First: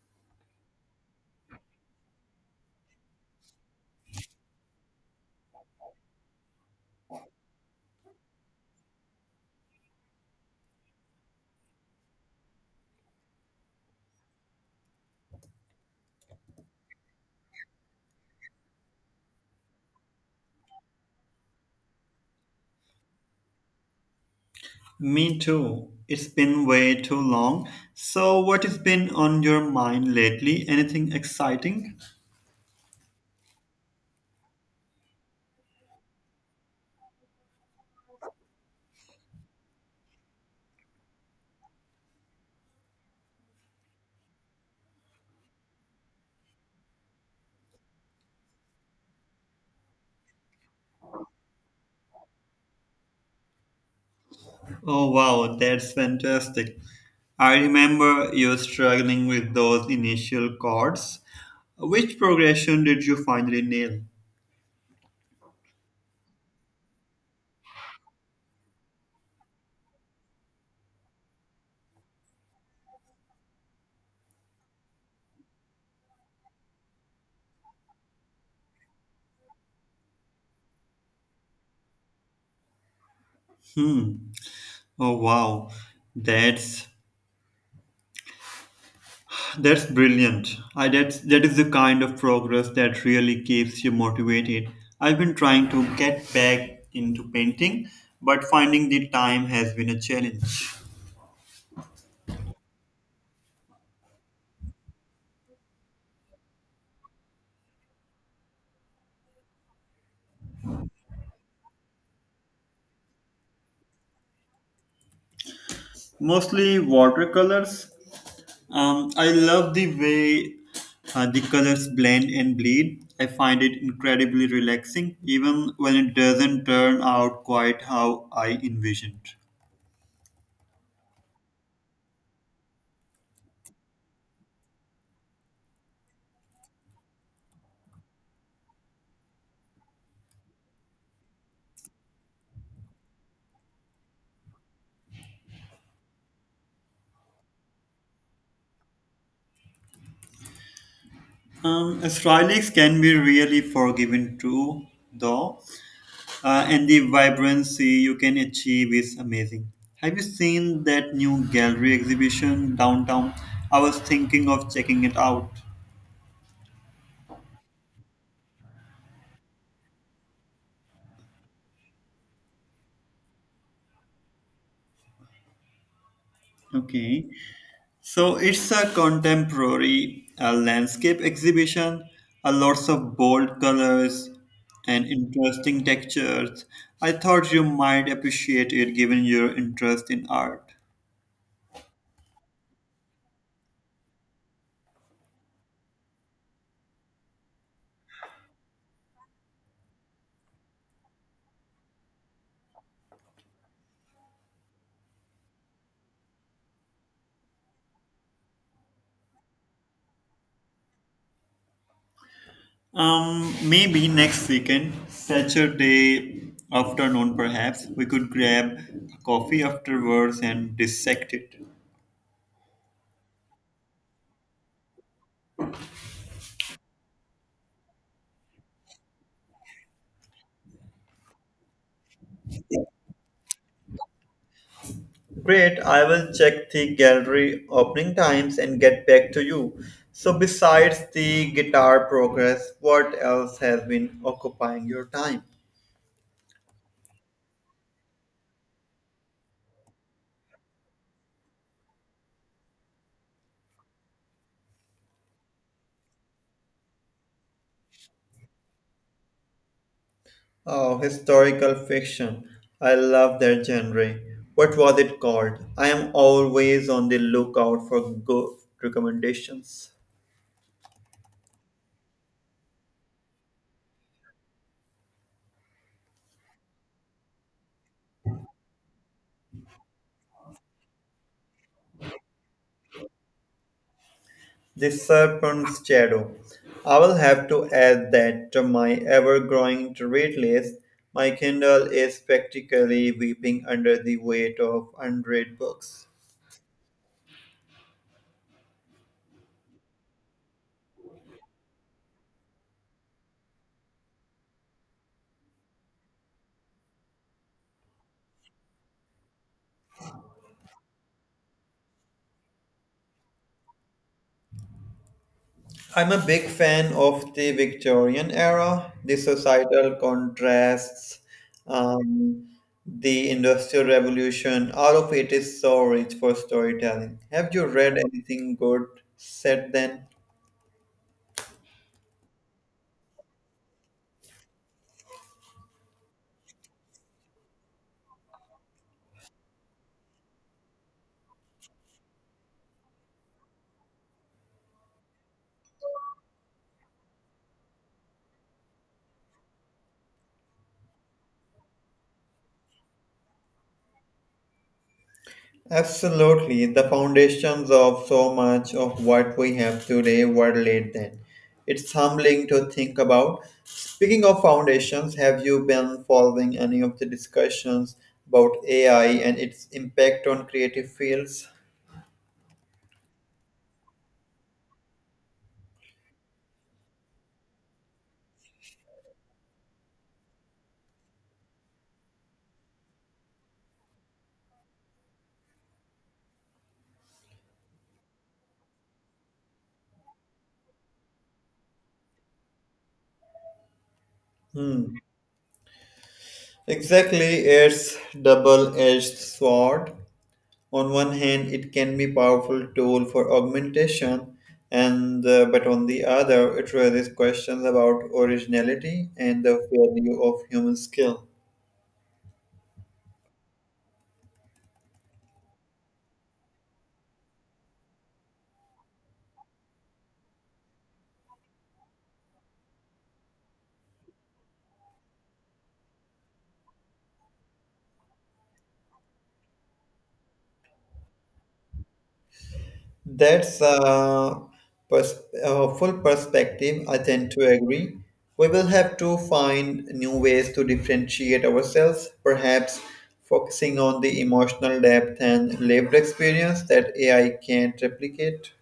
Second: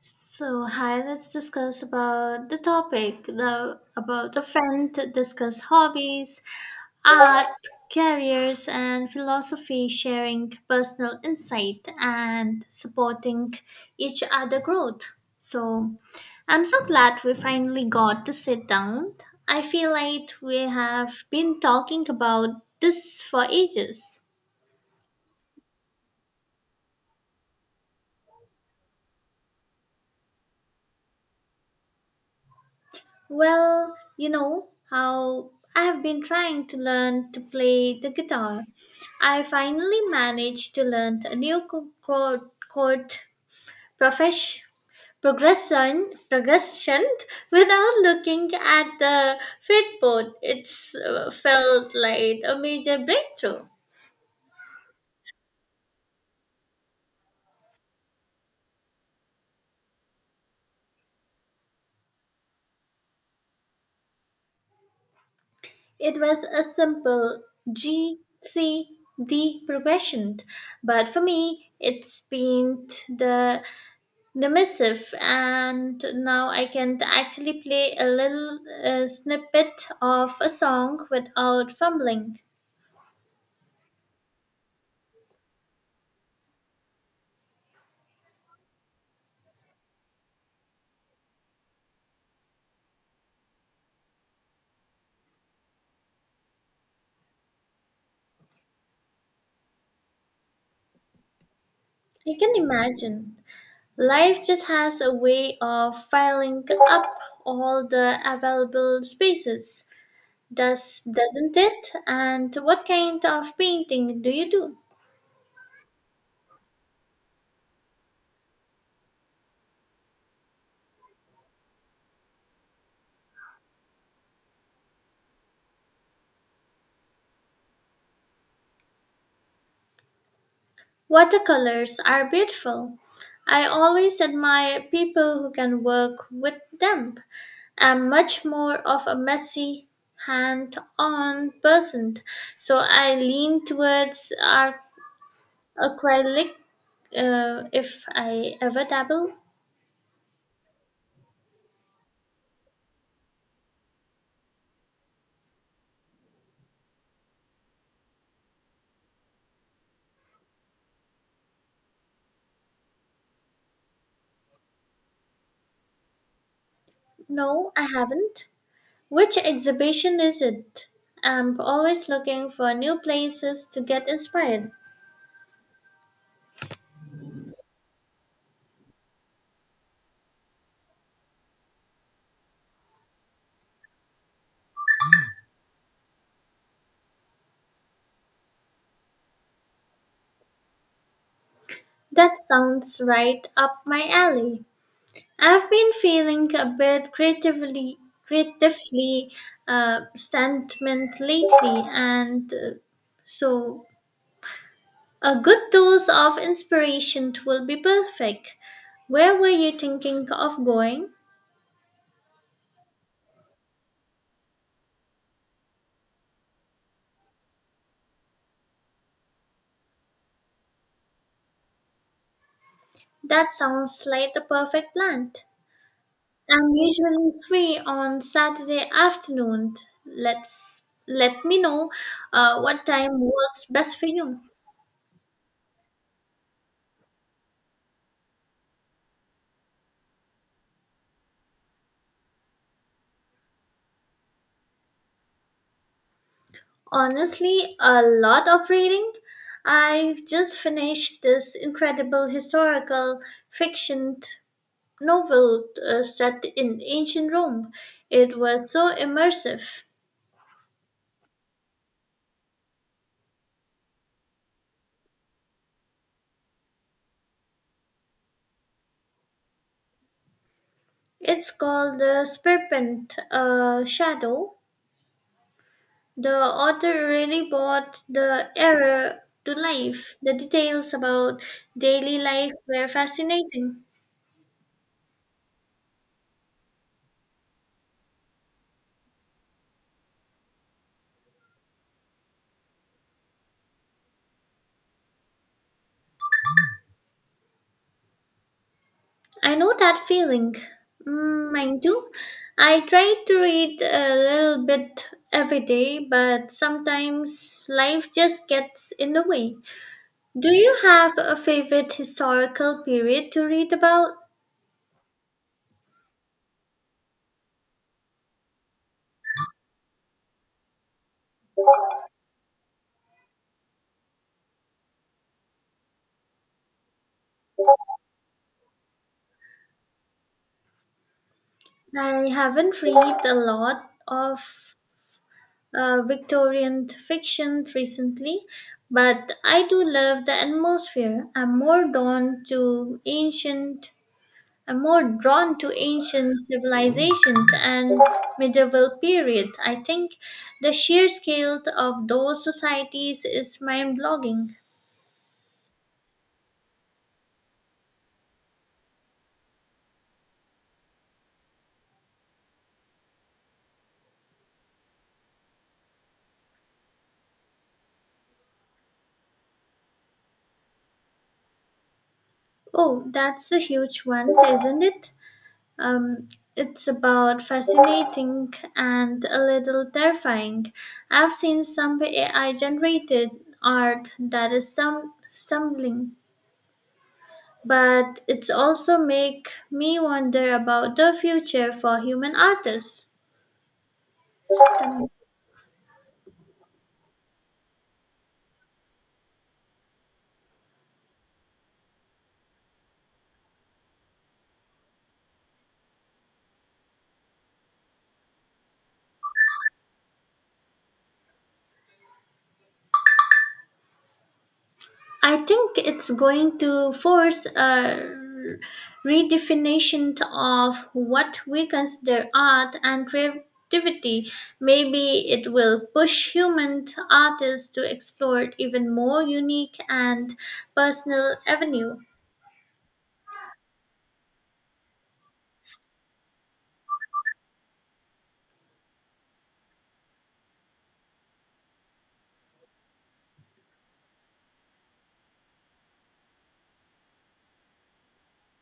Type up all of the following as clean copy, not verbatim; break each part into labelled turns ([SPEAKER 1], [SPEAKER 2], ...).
[SPEAKER 1] So hi, let's discuss about the topic the about the friend discuss hobbies, art, careers, and philosophy, sharing personal insight and supporting each other growth. So I'm so glad we finally got to sit down. I feel like we have been talking about this for ages.
[SPEAKER 2] Me too. It's been way too long. So, what has been on your mind lately? Anything exciting?
[SPEAKER 1] Well, you know how I have been trying to learn to play the guitar. I finally managed to learn a new chord, chord profesh, progression, progression without looking at the fretboard. It felt like a major breakthrough.
[SPEAKER 2] Oh, wow, that's fantastic. I remember you struggling with those initial chords. Which progression did you finally nail?
[SPEAKER 1] It was a simple G, C, D progression, but for me, it's been the dismissive, and now I can actually play a little snippet of a song without fumbling.
[SPEAKER 2] Hmm. Oh, wow. That's That's brilliant. I that's that is the kind of progress that really keeps you motivated. I've been trying to get back into painting, but finding the time has been a challenge.
[SPEAKER 1] I can imagine, life just has a way of filling up all the available spaces, doesn't it? And what kind of painting do you do?
[SPEAKER 2] Mostly watercolors. I love the way the colors blend and bleed. I find it incredibly relaxing, even when it doesn't turn out quite how I envisioned.
[SPEAKER 1] Watercolors are beautiful. I always admire people who can work with them. I'm much more of a messy, hand on person, so I lean towards acrylic, if I ever dabble.
[SPEAKER 2] Astralics can be really forgiving too, though. And the vibrancy you can achieve is amazing. Have you seen that new gallery exhibition downtown? I was thinking of checking it out.
[SPEAKER 1] No, I haven't. Which exhibition is it? I'm always looking for new places to get inspired.
[SPEAKER 2] Okay, so it's a contemporary landscape exhibition, lots of bold colors and interesting textures. I thought you might appreciate it given your interest in art.
[SPEAKER 1] That sounds right up my alley. I've been feeling a bit creatively stagnant lately, and so a good dose of inspiration will be perfect. Where were you thinking of going?
[SPEAKER 2] Maybe next weekend, Saturday afternoon, perhaps we could grab coffee afterwards and dissect it.
[SPEAKER 1] That sounds like the perfect plan. I'm usually free on Saturday afternoon. Let me know what time works best for you.
[SPEAKER 2] Great, I will check the gallery opening times and get back to you. So, besides the guitar progress, what else has been occupying your time?
[SPEAKER 1] Honestly, a lot of reading. I just finished this incredible historical fiction novel set in ancient Rome. It was so immersive.
[SPEAKER 2] Oh, historical fiction. I love that genre. What was it called? I am always on the lookout for good recommendations.
[SPEAKER 1] It's called The Serpent Shadow. The author really brought the era to life. The details about daily life were fascinating.
[SPEAKER 2] The serpent's shadow. I will have to add that to my ever growing to read list. My Kindle is practically weeping under the weight of unread books.
[SPEAKER 1] I know that feeling. Mm, mine too. I try to read a little bit every day, but sometimes life just gets in the way. Do you have a favorite historical period to read about?
[SPEAKER 2] I'm a big fan of the Victorian era, the societal contrasts, um, the Industrial Revolution. All of it is so rich for storytelling. Have you read anything good set then?
[SPEAKER 1] I haven't read a lot of Victorian fiction recently, but I do love the atmosphere. I'm more drawn to ancient civilizations and medieval period. I think the sheer scale of those societies is mind-blowing.
[SPEAKER 2] Absolutely. The foundations of so much of what we have today were laid then. It's humbling to think about. Speaking of foundations, have you been following any of the discussions about AI and its impact on creative fields?
[SPEAKER 1] Oh, that's a huge one, isn't it? Um, it's about fascinating and a little terrifying. I've seen some AI generated art that is stumbling, but it's also make me wonder about the future for human artists.
[SPEAKER 2] Hmm.
[SPEAKER 1] Stum-
[SPEAKER 2] Exactly, it's double-edged sword. On one hand, it can be powerful tool for augmentation and but on the other it raises questions about originality and the value of human skill.
[SPEAKER 1] I think it's going to force a redefinition of what we consider art and creativity. Maybe it will push human artists to explore even more unique and personal avenue.
[SPEAKER 2] that's a, a full perspective, I tend to agree. We will have to find new ways to differentiate ourselves, perhaps focusing on the emotional depth and lived experience that ai can't replicate.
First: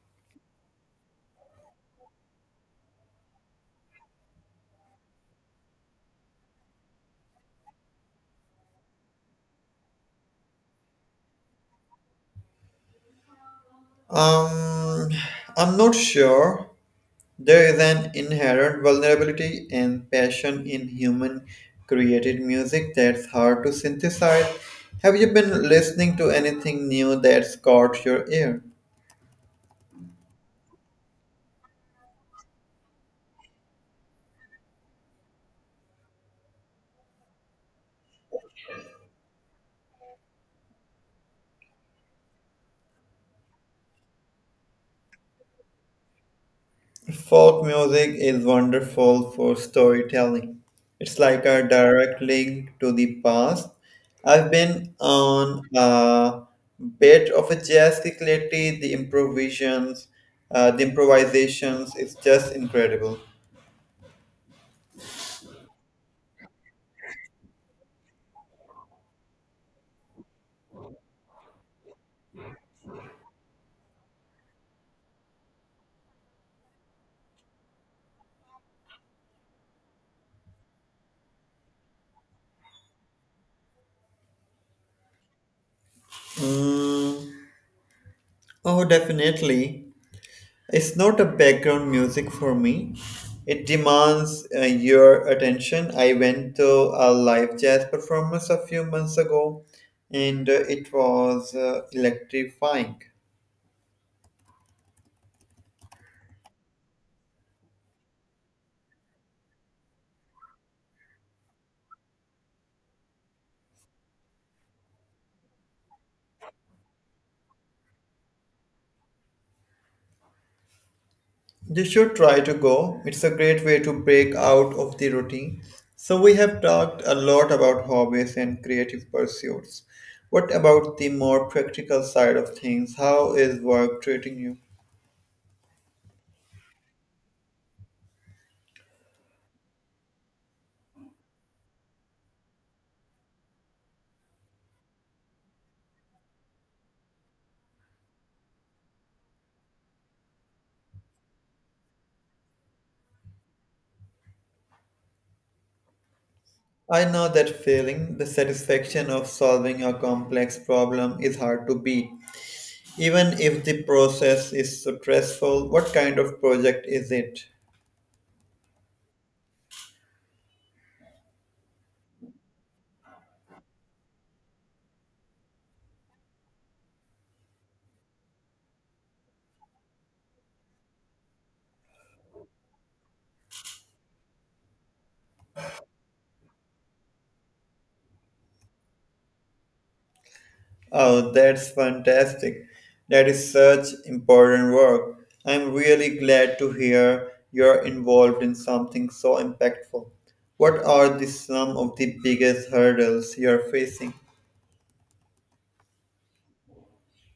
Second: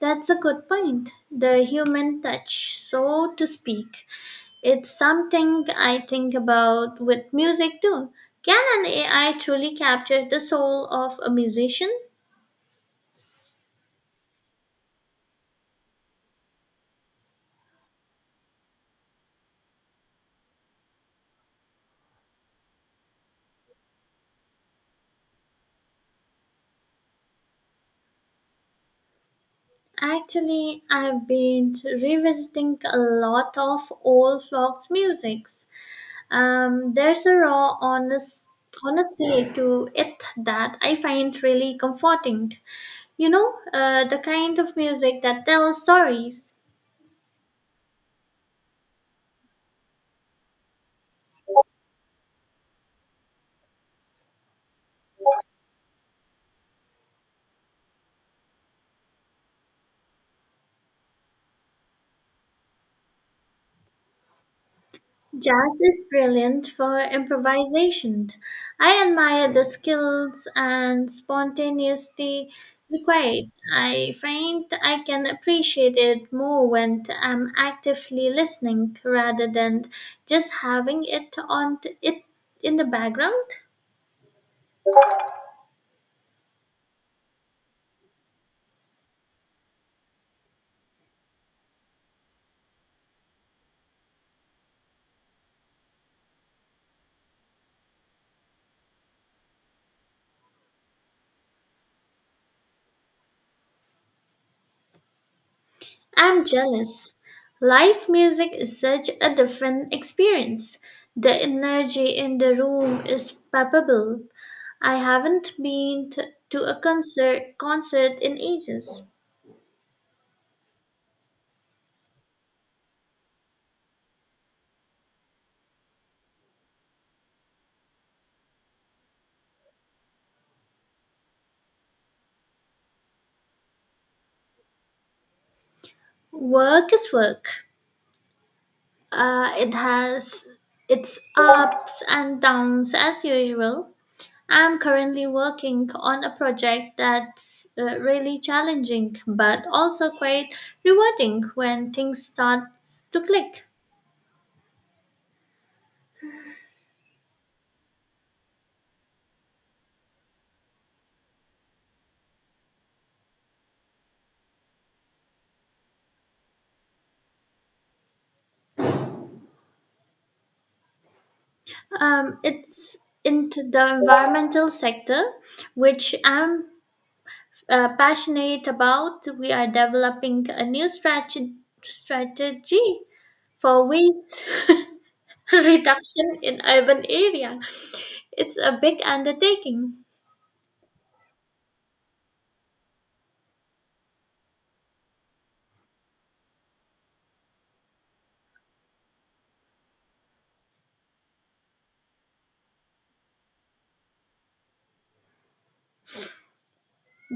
[SPEAKER 1] That's a good point. The human touch, so to speak. It's something I think about with music too. Can an AI truly capture the soul of a musician?
[SPEAKER 2] um, I'm not sure. There is an inherent vulnerability and passion in human created music that's hard to synthesize. Have you been listening to anything new that's caught your ear?
[SPEAKER 1] Actually, I've been revisiting a lot of old folks musics. There's a honesty to it that I find really comforting. You know, the kind of music that tells stories.
[SPEAKER 2] Folk music is wonderful for storytelling. It's like a direct link to the past. I've been on a bit of a jazz kick lately. The improvisations is just incredible.
[SPEAKER 1] Jazz is brilliant for improvisation. I admire the skills and spontaneity required. I find I can appreciate it more when I'm actively listening rather than just having it on it in the background.
[SPEAKER 2] Mm. Oh, definitely. It's not a background music for me. It demands your attention. I went to a live jazz performance a few months ago and it was electrifying.
[SPEAKER 1] I'm jealous. Live music is such a different experience. The energy in the room is palpable. I haven't been to a concert in ages.
[SPEAKER 2] You should try to go. It's a great way to break out of the routine. So, we have talked a lot about hobbies and creative pursuits. What about the more practical side of things? How is work treating you?
[SPEAKER 1] Work is work. It has its ups and downs as usual. I'm currently working on a project that's really challenging but also quite rewarding when things start to click.
[SPEAKER 2] I know that feeling, the satisfaction of solving a complex problem is hard to beat. Even if the process is stressful, what kind of project is it?
[SPEAKER 1] It's into the environmental sector, which I'm passionate about. We are developing a new strategy for waste reduction in urban area. It's a big undertaking.
[SPEAKER 2] Oh, that's fantastic. That is such important work. I'm really glad to hear you're involved in something so impactful. What are the some of the biggest hurdles you're facing?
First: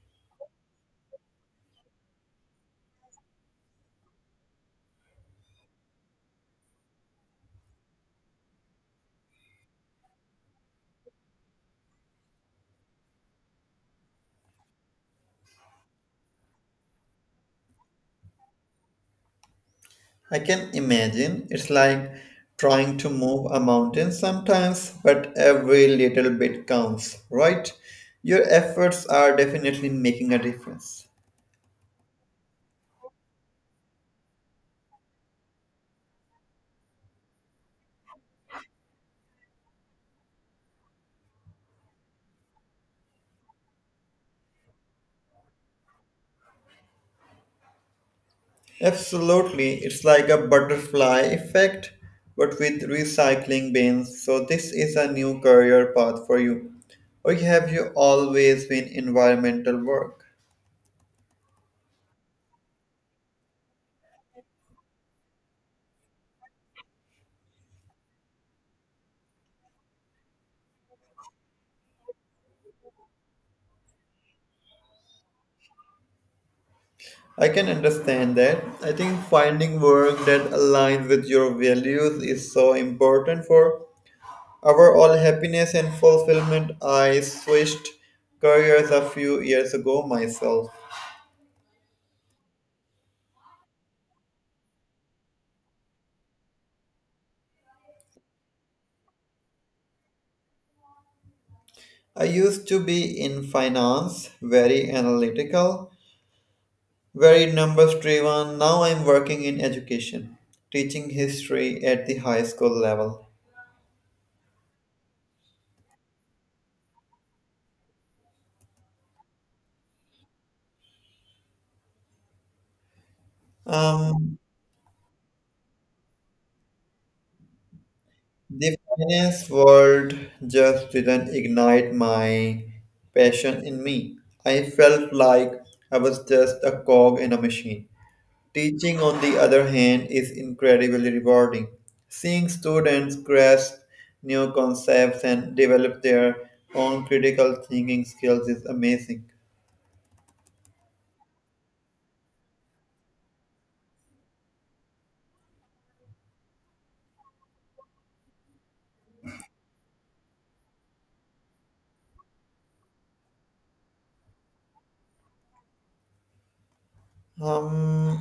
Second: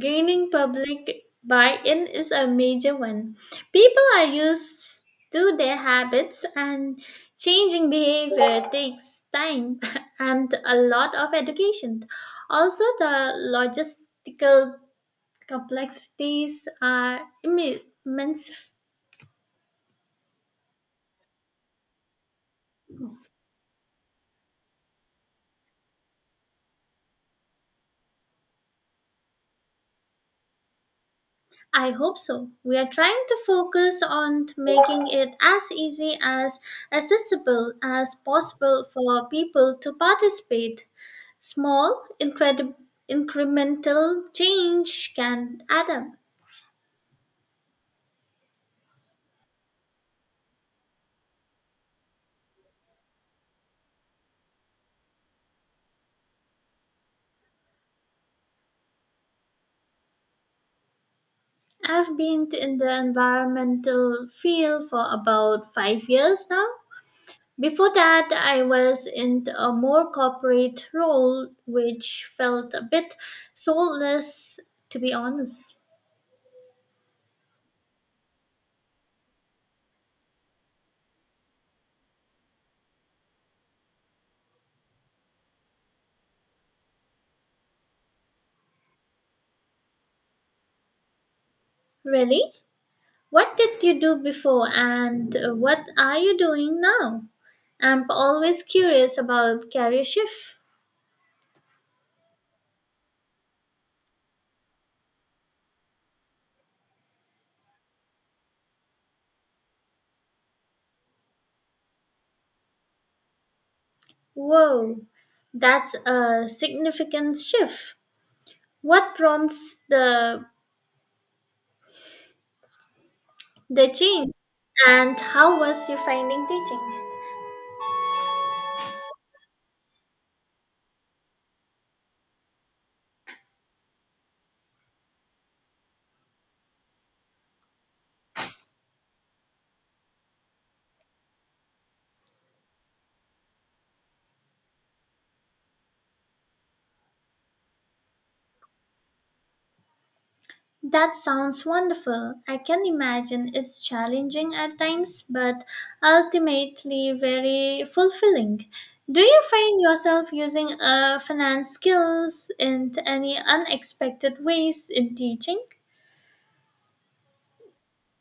[SPEAKER 1] Gaining public buy-in is a major one. People are used to their habits, and changing behavior takes time and a lot of education. Also the logistical complexities are immense.
[SPEAKER 2] I can imagine it's like trying to move a mountain sometimes, but every little bit counts, right? Your efforts are definitely making a difference.
[SPEAKER 1] I hope so. We are trying to focus on making it as easy as accessible as possible for people to participate. Small, incremental change can add up.
[SPEAKER 2] Absolutely, it's like a butterfly effect, but with recycling bins. So, this is a new career path for you. Or have you always been environmental work?
[SPEAKER 1] I've been in the environmental field for about 5 years now. Before that, I was in a more corporate role, which felt a bit soulless, to be honest.
[SPEAKER 2] I can understand that. I think finding work that aligns with your values is so important for our all happiness and fulfillment. I switched careers a few years ago myself.
[SPEAKER 1] Really? What did you do before, and what are you doing now? I'm always curious about career shift.
[SPEAKER 2] I used to be in finance, very analytical, very numbers driven. Now I'm working in education, teaching history at the high school level.
[SPEAKER 1] Whoa, that's a significant shift. What prompts the change,
[SPEAKER 2] Um,
[SPEAKER 1] and how was you finding teaching?
[SPEAKER 2] the finance world just didn't ignite my passion in me. I felt like I was just a cog in a machine. Teaching, on the other hand, is incredibly rewarding. Seeing students grasp new concepts and develop their own critical thinking skills is amazing.
[SPEAKER 1] That sounds wonderful. I can imagine it's challenging at times, but ultimately very fulfilling. Do you find yourself using finance skills in any unexpected ways in teaching?
[SPEAKER 2] Um,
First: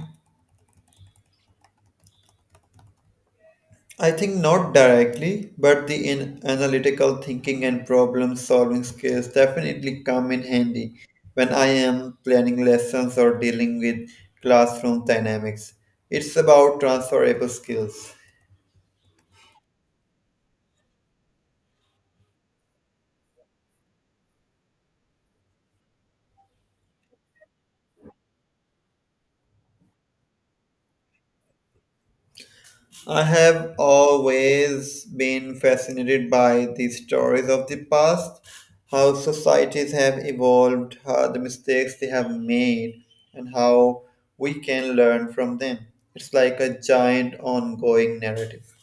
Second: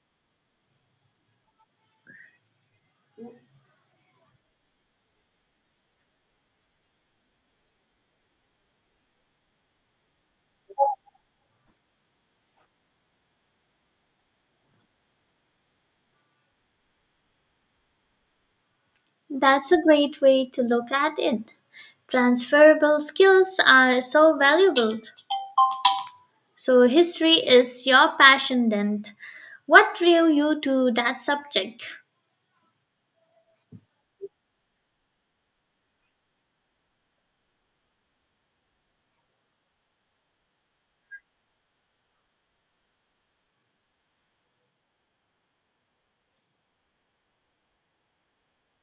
[SPEAKER 2] I think not directly, but the analytical thinking and problem solving skills definitely come in handy when I am planning lessons or dealing with classroom dynamics. It's about transferable skills.
[SPEAKER 1] That's a great way to look at it. Transferable skills are so valuable. So, history is your passion then. What drew you to that subject?
[SPEAKER 2] I have always been fascinated by the stories of the past, how societies have evolved, how the mistakes they have made, and how we can learn from them. It's like a giant ongoing narrative.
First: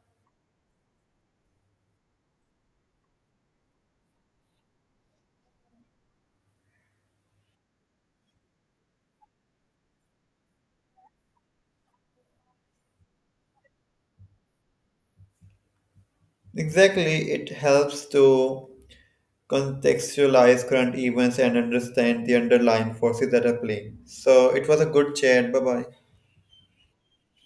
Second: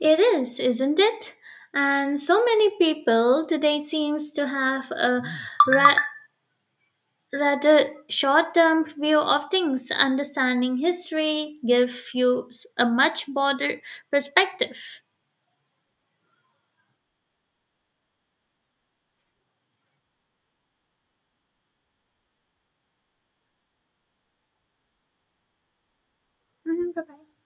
[SPEAKER 1] It is, isn't it? And so many people today seems to have a ra- rather short-term view of things. Understanding history gives you a much broader perspective.
[SPEAKER 2] Exactly, it helps to contextualize current events and understand the underlying forces that are playing. So it was a good chat. Bye bye.
[SPEAKER 1] Mhm, bye-bye.